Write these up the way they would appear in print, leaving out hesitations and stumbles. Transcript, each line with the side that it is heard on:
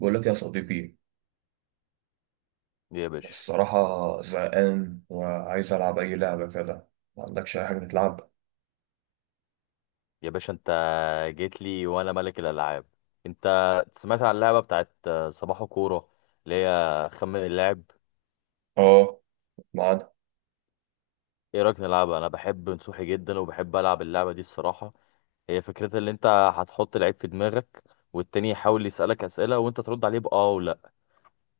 right: بقول لك يا صديقي،
left: يا باشا
right: الصراحة زهقان وعايز ألعب أي لعبة كده. ما عندكش أي حاجة تتلعب؟
left: يا باشا، انت جيت لي وانا ملك الالعاب. انت سمعت عن اللعبه بتاعت صباح كوره، اللي هي خمن اللاعب.
right: آه، معانا.
left: ايه رايك نلعبها؟ انا بحب نصوحي جدا وبحب العب اللعبه دي الصراحه. هي فكرتها اللي انت هتحط لعيب في دماغك، والتاني يحاول يسالك اسئله وانت ترد عليه باه ولا.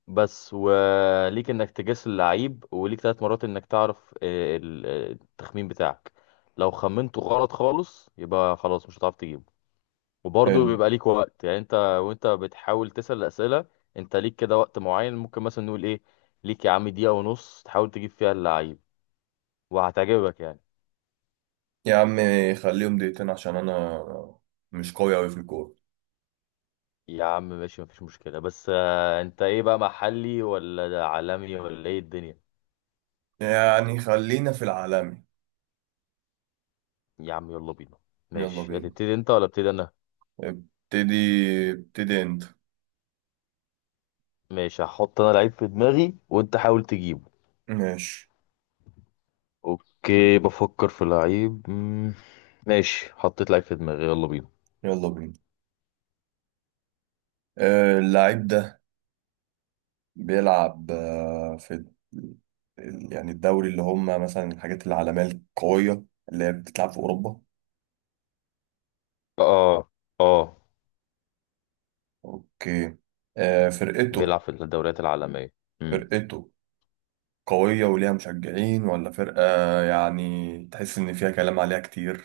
left: بس وليك انك تجس اللعيب، وليك 3 مرات انك تعرف التخمين بتاعك. لو خمنته غلط خالص يبقى خلاص مش هتعرف تجيبه. وبرضه
right: حلو.
left: بيبقى ليك وقت، يعني انت وانت بتحاول تسأل الأسئلة. انت ليك كده وقت معين، ممكن مثلا نقول ايه؟ ليك يا عم دقيقة ونص تحاول تجيب فيها اللعيب، وهتعجبك يعني.
right: يا عم، خليهم دقيقتين عشان أنا مش قوي أوي في الكورة.
left: يا عم ماشي، مفيش مشكلة، بس انت ايه بقى، محلي ولا ده عالمي ولا ايه الدنيا؟
right: يعني خلينا في العالمي.
left: يا عم يلا بينا.
right: يلا
left: ماشي،
right: بينا.
left: هتبتدي انت ولا ابتدي انا؟
right: ابتدي ابتدي أنت.
left: ماشي، هحط انا لعيب في دماغي وانت حاول تجيبه.
right: ماشي،
left: اوكي، بفكر في لعيب ماشي، حطيت لعيب في دماغي، يلا بينا.
right: يلا بينا. اللعيب ده بيلعب في ال- يعني الدوري اللي هم مثلا الحاجات العالمية القوية اللي هي بتتلعب في أوروبا.
left: اه، اه.
right: اوكي. فرقته،
left: بيلعب في الدوريات العالمية. امم
right: فرقته قوية وليها مشجعين، ولا فرقة يعني تحس إن فيها كلام عليها كتير؟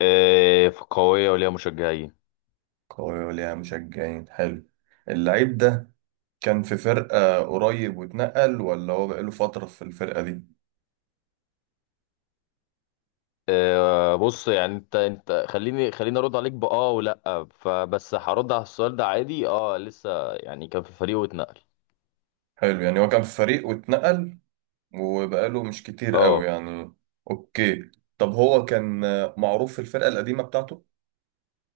left: آه، قوية وليها مشجعين.
right: قوية وليها مشجعين. حلو. اللعيب ده كان في فرقة قريب واتنقل، ولا هو بقاله فترة في الفرقة دي؟
left: آه، بص، يعني انت خليني خليني ارد عليك بآه ولا، فبس هرد على السؤال ده عادي. اه لسه، يعني كان في فريقه واتنقل.
right: حلو. يعني هو كان في فريق واتنقل، وبقاله مش كتير قوي
left: اه،
right: يعني. اوكي. طب هو كان معروف في الفرقة القديمة بتاعته؟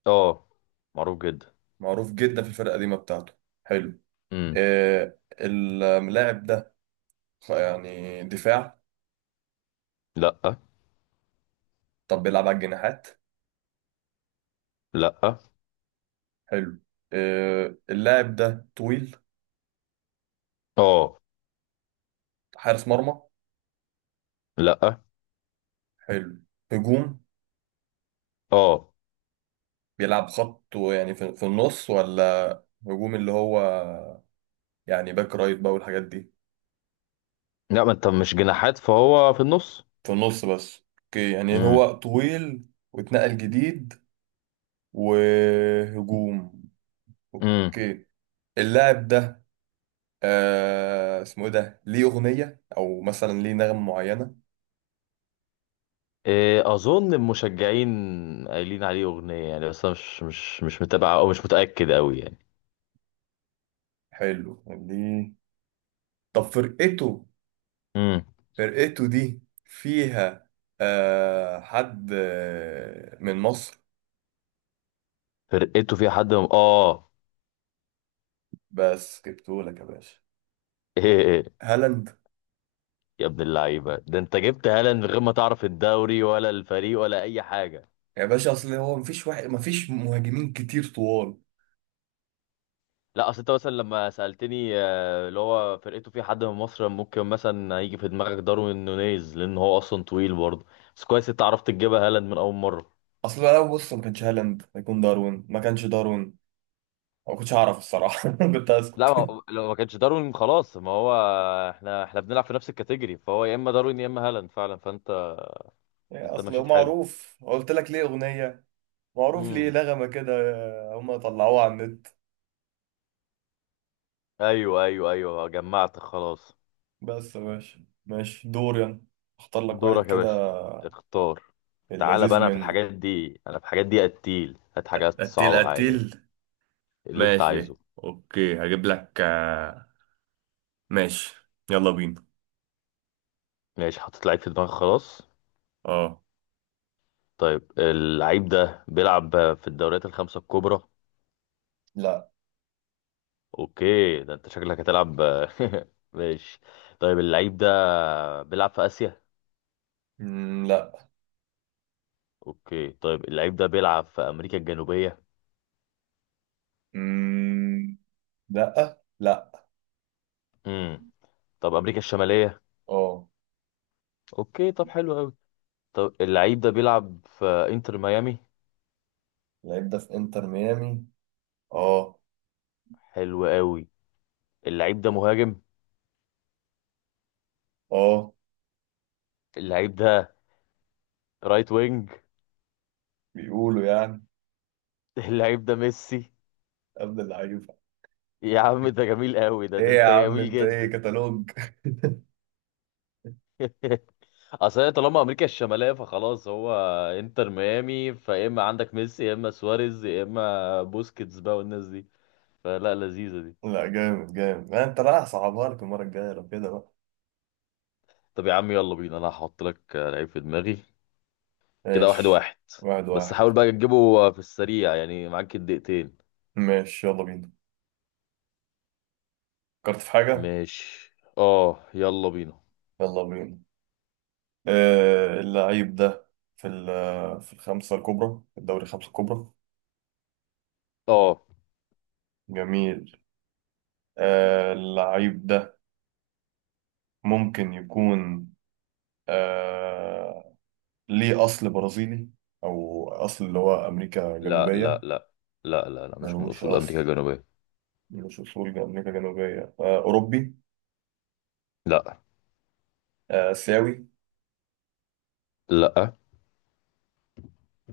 left: اه، معروف جدا.
right: معروف جدا في الفرقة القديمة بتاعته. حلو.
left: امم
right: اللاعب ده يعني دفاع؟
left: لا،
right: طب بيلعب على الجناحات؟
left: لا.
right: حلو. اللاعب ده طويل؟
left: اه.
right: حارس مرمى؟
left: لا.
right: حلو. هجوم؟
left: اه.
right: بيلعب خط يعني في النص، ولا هجوم اللي هو يعني باك رايت بقى والحاجات دي؟
left: لا، ما انت مش جناحات فهو في النص.
right: في النص بس. اوكي. يعني
left: امم
right: هو طويل واتنقل جديد، وهجوم.
left: امم
right: اوكي. اللاعب ده اسمه ايه؟ ده ليه اغنية او مثلا ليه نغمة معينة؟
left: اظن المشجعين قايلين عليه اغنية يعني، بس انا مش متابع او مش متأكد قوي يعني.
right: حلو ليه. طب فرقته،
left: مم.
right: فرقته دي فيها حد من مصر؟
left: فرقته فيها حد من... اه.
right: بس جبتهولك يا باشا.
left: ايه، إيه، إيه،
right: هالاند.
left: يا ابن اللعيبه ده، انت جبت هالاند من غير ما تعرف الدوري ولا الفريق ولا اي حاجه.
right: يا باشا، اصل هو مفيش واحد، مفيش مهاجمين كتير طوال.
left: لا، اصل انت مثلا لما سالتني اللي هو فرقته فيها حد من مصر، ممكن مثلا هيجي في دماغك داروين نونيز لان هو اصلا طويل برضه. بس كويس انت عرفت تجيبها هالاند من اول مره.
right: اصل لو بص، ما كانش هالاند هيكون داروين. ما كانش داروين ما كنتش اعرف الصراحه. كنت
left: لا
right: اسكت.
left: لو ما كانش داروين خلاص، ما هو احنا بنلعب في نفس الكاتيجوري، فهو يا اما داروين يا اما هالاند فعلا فانت.
right: يعني
left: انت
right: اصل هو
left: مشيت حلو.
right: معروف، قلت لك ليه اغنيه. معروف ليه
left: امم
right: نغمه كده. هم طلعوها على النت.
left: ايوه، ايوه، ايوه، جمعت خلاص.
right: بس يا باشا، ماشي، دوري أنا. اختار لك واحد
left: دورك يا
right: كده،
left: باشا، اختار. تعالى بقى،
right: اللذيذ
left: انا في
right: منه.
left: الحاجات دي انا في الحاجات دي قتيل، هات حاجات
right: قتيل
left: صعبة عادي،
right: قتيل.
left: اللي انت
right: ماشي.
left: عايزه.
right: اوكي، هجيب لك ماشي، يلا بينا.
left: ماشي، حطيت لعيب في دماغك خلاص.
right: اه.
left: طيب اللعيب ده بيلعب في الدوريات الخمسة الكبرى؟
right: لا.
left: اوكي، ده انت شكلك هتلعب. ماشي. طيب اللعيب ده بيلعب في آسيا؟
right: مم، لا.
left: اوكي، طيب اللعيب ده بيلعب في امريكا الجنوبية؟
right: مم، لا لا.
left: امم طب امريكا الشمالية؟
right: اه.
left: اوكي، طب حلو قوي. طب اللعيب ده بيلعب في انتر ميامي؟
right: اللعيب ده في انتر ميامي. اه.
left: حلو قوي. اللعيب ده مهاجم؟
right: اه.
left: اللعيب ده رايت وينج؟
right: بيقولوا يعني
left: اللعيب ده ميسي.
right: قبل اللعيبة.
left: يا عم ده جميل قوي، ده
right: ايه
left: ده
right: يا
left: انت
right: عم،
left: جميل
right: انت ايه،
left: جدا.
right: كتالوج!
left: اصل هي طالما امريكا الشماليه فخلاص، هو انتر ميامي، فيا اما عندك ميسي يا اما سواريز يا اما بوسكيتس بقى والناس دي، فلا لذيذه دي.
right: لا، جامد جامد. ما انت رايح صعبها لك المرة الجاية لو كده بقى.
left: طب يا عم يلا بينا، انا هحط لك لعيب في دماغي، كده واحد
right: ماشي.
left: واحد.
right: واحد
left: بس
right: واحد.
left: حاول بقى تجيبه في السريع يعني، معاك الدقيقتين.
right: ماشي يلا بينا. فكرت في حاجة.
left: ماشي، اه يلا بينا.
right: يلا بينا. اللعيب ده في الخمسة الكبرى، في الدوري الخمسة الكبرى.
left: اه.
right: جميل. اللعيب ده ممكن يكون آه، ليه أصل برازيلي، أو أصل اللي هو أمريكا
left: لا، لا،
right: الجنوبية؟
left: لا، لا، لا، لا، مش من
right: ملوش
left: اصول
right: أصل.
left: امريكا الجنوبيه.
right: ملوش أصول أمريكا الجنوبية. أوروبي؟
left: لا،
right: آسيوي؟
left: لا.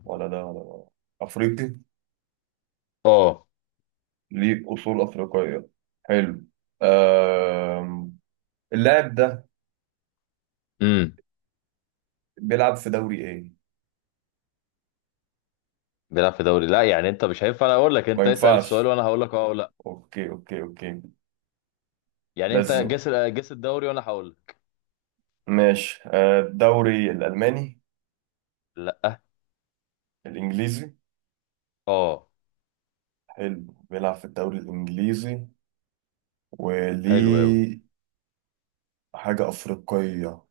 right: ولا ده ولا ده. أفريقي؟
left: اه.
right: ليه أصول أفريقية. حلو. آم، اللاعب ده
left: امم
right: بيلعب في دوري إيه؟
left: بيلعب في دوري، لا يعني انت مش هينفع انا اقول لك،
right: ما
left: انت اسال السؤال
right: ينفعش.
left: وانا هقول لك اه او لا.
right: اوكي اوكي اوكي.
left: يعني انت
right: لازم.
left: جس جس الدوري وانا هقول لك.
right: ماشي. الدوري الالماني؟
left: لا.
right: الانجليزي؟
left: اه.
right: حلو، بيلعب في الدوري الانجليزي.
left: حلو قوي.
right: وليه حاجه افريقيه.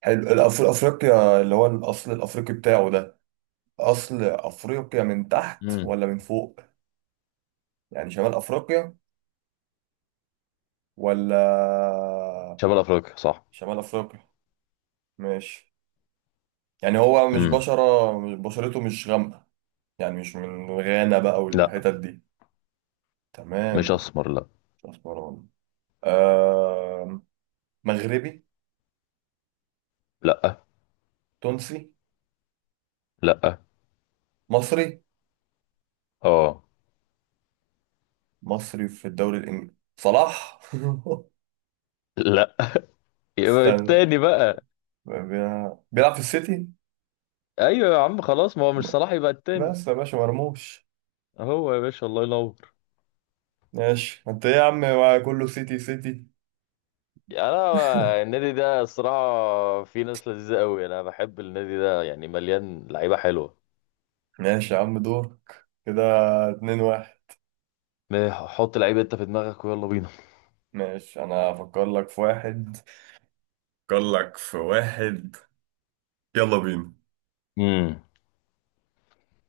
right: حلو. افريقيا اللي هو الاصل الافريقي بتاعه ده، اصل افريقيا من تحت
left: امم
right: ولا من فوق؟ يعني شمال افريقيا ولا؟
left: شمال افريقيا صح.
right: شمال افريقيا. ماشي. يعني هو مش
left: امم
right: بشره مش- بشرته مش غامقه. يعني مش من غانا بقى
left: لا،
right: والحتت دي.
left: مش
right: تمام.
left: اسمر لا.
right: مش أسمراني. آه مغربي؟
left: لا.
right: تونسي؟
left: لا.
right: مصري؟
left: اه.
right: مصري في الدوري الإنجليزي. صلاح؟
left: لا. يبقى
right: استنى.
left: التاني بقى.
right: بيلعب في السيتي.
left: ايوه يا عم، خلاص، ما هو مش صلاح يبقى التاني.
right: بس يا باشا، مرموش.
left: هو يا باشا، الله ينور.
right: ماشي. انت ايه يا عم، ما كله سيتي سيتي.
left: انا النادي ده الصراحه في ناس لذيذه قوي، انا بحب النادي ده يعني، مليان لعيبه حلوه.
right: ماشي يا عم، دورك كده. 2-1.
left: حط لعيب انت في دماغك ويلا بينا.
right: ماشي، انا افكر لك في واحد، افكر لك في واحد. يلا بينا.
left: امم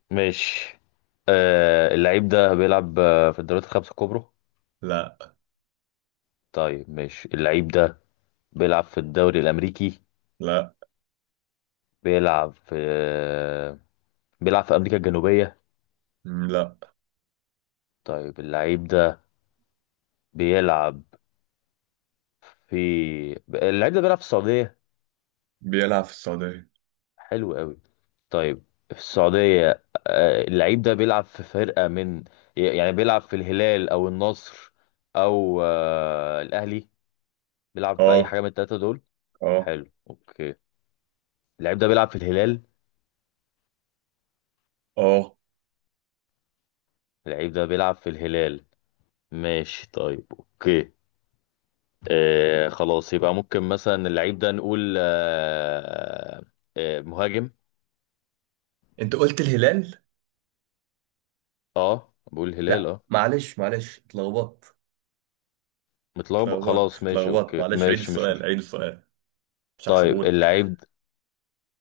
left: ماشي. آه، اللعيب ده بيلعب في الدوريات الخمسة الكبرى؟
right: لا.
left: طيب ماشي، اللعيب ده بيلعب في الدوري الأمريكي؟
right: لا.
left: بيلعب في آه بيلعب في أمريكا الجنوبية؟
right: لا.
left: طيب بيلعب في اللعيب ده بيلعب في السعودية؟
right: بيلعب في السعودية.
left: حلو قوي. طيب في السعودية، اللعيب ده بيلعب في فرقة من، يعني بيلعب في الهلال أو النصر أو الأهلي؟ بيلعب في أي
right: اه.
left: حاجة من التلاتة دول؟
right: اه.
left: حلو، اوكي. اللعيب ده بيلعب في الهلال.
right: اه.
left: اللعيب ده بيلعب في الهلال؟ ماشي طيب، اوكي. آه خلاص، يبقى ممكن مثلا اللعيب ده نقول مهاجم.
right: انت قلت الهلال.
left: اه، بقول هلال،
right: لا،
left: اه.
right: معلش معلش اتلخبطت.
left: متلخبط
right: اتلخبطت
left: خلاص، ماشي
right: اتلخبطت.
left: اوكي
right: معلش، عيد
left: ماشي مش
right: السؤال
left: مش
right: عيد السؤال. مش
left: طيب
right: هحسبهولك.
left: اللعيب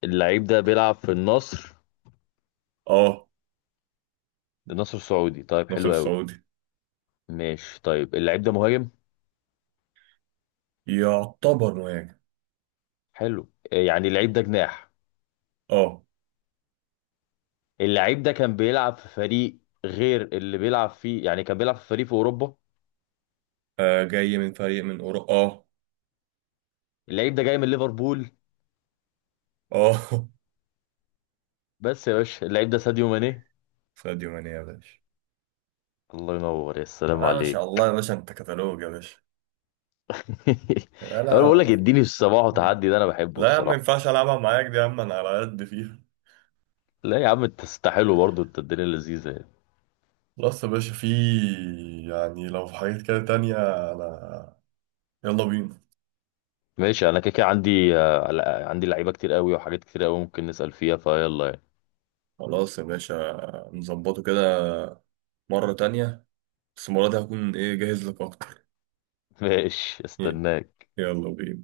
left: اللعيب ده بيلعب في النصر.
right: اه.
left: النصر السعودي، طيب
right: ناصر
left: حلو قوي.
right: السعودي.
left: ماشي، طيب اللعيب ده مهاجم.
right: يعتبر مهاجم.
left: حلو، يعني اللعيب ده جناح.
right: اه.
left: اللعيب ده كان بيلعب في فريق غير اللي بيلعب فيه، يعني كان بيلعب في فريق في اوروبا.
right: جاي من فريق من اوروبا، اه.
left: اللعيب ده جاي من ليفربول.
right: اه.
left: بس يا باشا، اللعيب ده ساديو ماني.
right: ساديو ماني يا باشا.
left: الله ينور، يا سلام
right: لا، ما شاء
left: عليك.
right: الله يا باشا، انت كتالوج يا باشا. يبقى
left: انا بقول لك
right: لا.
left: اديني الصباح وتحدي ده انا بحبه
right: لا يا عم، ما
left: الصراحه.
right: ينفعش العبها معاك دي يا عم، انا على قد فيها.
left: لا يا عم، انت تستحلو برضه، انت الدنيا لذيذه يعني.
right: خلاص يا باشا، في، يعني لو في حاجات كده تانية، انا، يلا بينا.
left: ماشي، انا كده كده عندي لعيبه كتير قوي وحاجات كتير قوي، ممكن نسال فيها فيلا يعني.
right: خلاص يا باشا، نظبطه كده مرة تانية. بس المرة دي هكون إيه جاهز لك أكتر.
left: ماشي، استناك.
right: يلا بينا.